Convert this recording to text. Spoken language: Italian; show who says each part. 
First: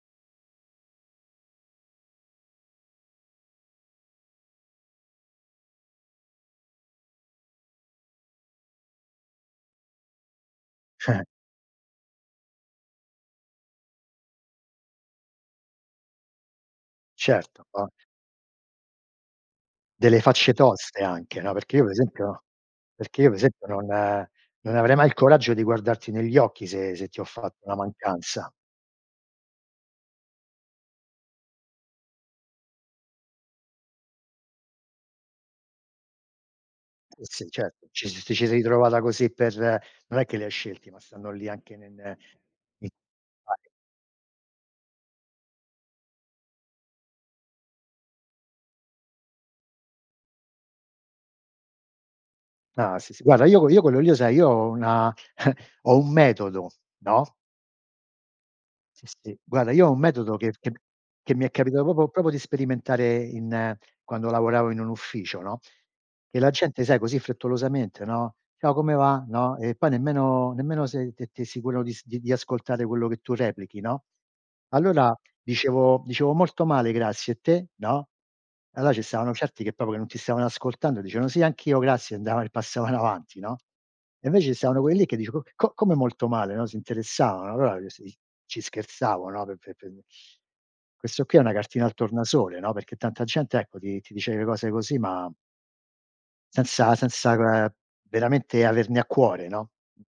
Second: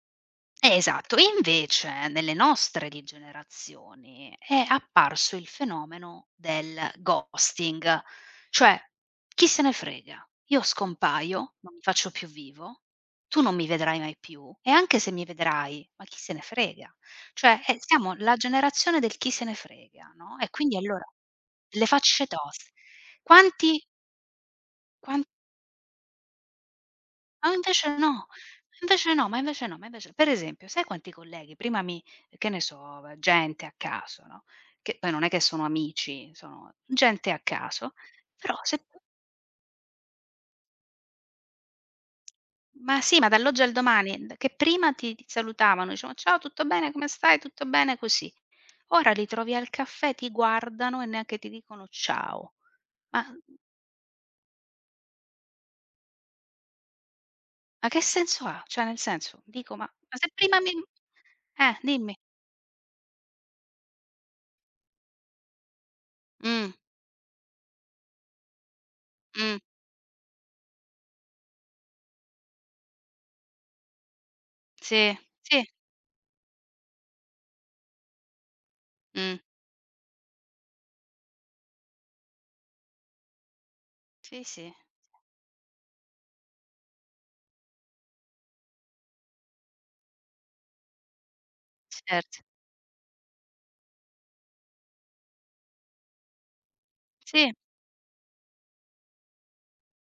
Speaker 1: Eh, esatto. E invece nelle nostre di generazioni è apparso il fenomeno del ghosting. Cioè: “Chi se ne frega, io scompaio, non mi faccio più vivo, tu non mi vedrai mai più e anche se mi vedrai, ma chi se ne frega”. Cioè,
Speaker 2: Certo,
Speaker 1: eh
Speaker 2: o
Speaker 1: siamo la generazione del chi se ne frega,
Speaker 2: Delle
Speaker 1: no, e
Speaker 2: facce
Speaker 1: quindi
Speaker 2: toste
Speaker 1: allora
Speaker 2: anche, no, perché io
Speaker 1: le
Speaker 2: per
Speaker 1: facce
Speaker 2: esempio
Speaker 1: tos
Speaker 2: perché io per esempio
Speaker 1: Quanti
Speaker 2: non non avrei mai il
Speaker 1: quan
Speaker 2: coraggio di guardarti negli occhi se se ti ho
Speaker 1: A
Speaker 2: fatto una
Speaker 1: invece no,
Speaker 2: mancanza.
Speaker 1: invece no, ma invece no, ma invece per esempio sai quanti colleghi prima mi che ne so v gente a caso, no, che poi non è che sono amici, sono
Speaker 2: Sì,
Speaker 1: gente a
Speaker 2: sì certo,
Speaker 1: caso,
Speaker 2: ci si ti ci sei è
Speaker 1: però se t
Speaker 2: ritrovata così per non è che li hai scelti, ma stanno lì anche n ne
Speaker 1: Ma sì, ma dall'oggi
Speaker 2: [unintelligible]
Speaker 1: al domani, d che prima ti ti salutavano, dicevano: "Ciao, tutto bene, come stai, tutto bene", così. Ora li trovi al caffè, ti guardano e neanche ti dicono: "Ciao",
Speaker 2: Ah sì, sì
Speaker 1: ma
Speaker 2: guarda, io qu io quello lì lo sai, io ho una ho un metodo, no?
Speaker 1: Ma che senso ha? Cioè nel
Speaker 2: Sì, sì,
Speaker 1: senso,
Speaker 2: guarda,
Speaker 1: dico ma
Speaker 2: io ho un
Speaker 1: ma se
Speaker 2: metodo che
Speaker 1: prima mi
Speaker 2: che che mi è
Speaker 1: eh,
Speaker 2: capitato proprio-
Speaker 1: dimmi.
Speaker 2: proprio di sperimentare in quando lavoravo in un ufficio, no, che la
Speaker 1: Mh.
Speaker 2: gente, sai, così frettolosamente, no: “Ciao, come va?” No,
Speaker 1: Mh.
Speaker 2: e poi nemmeno nemmeno sei t t sicuro di di ascoltare quello che tu replichi, no. Allora
Speaker 1: Sì, sì.
Speaker 2: dicevo dicevo: “Molto male, grazie. E te?” No, allora ci stavano
Speaker 1: Mh.
Speaker 2: certi che proprio che non ti stavano ascoltando, dicevano: "Sì, anch'io, grazie", andavano e passavano avanti, no, e
Speaker 1: Sì,
Speaker 2: invece ci
Speaker 1: sì.
Speaker 2: stavano quelli che diceva “Co co come molto male?” No, si interessavano, allora si ci scherzavano, no, per per per questo qui è una cartina al
Speaker 1: Cert
Speaker 2: tornasole, no, perché tanta gente, ecco, ti ti dice le cose così, ma senza senza
Speaker 1: Sì.
Speaker 2: la uhm, veramente averne a cuore, no? [unintelligible]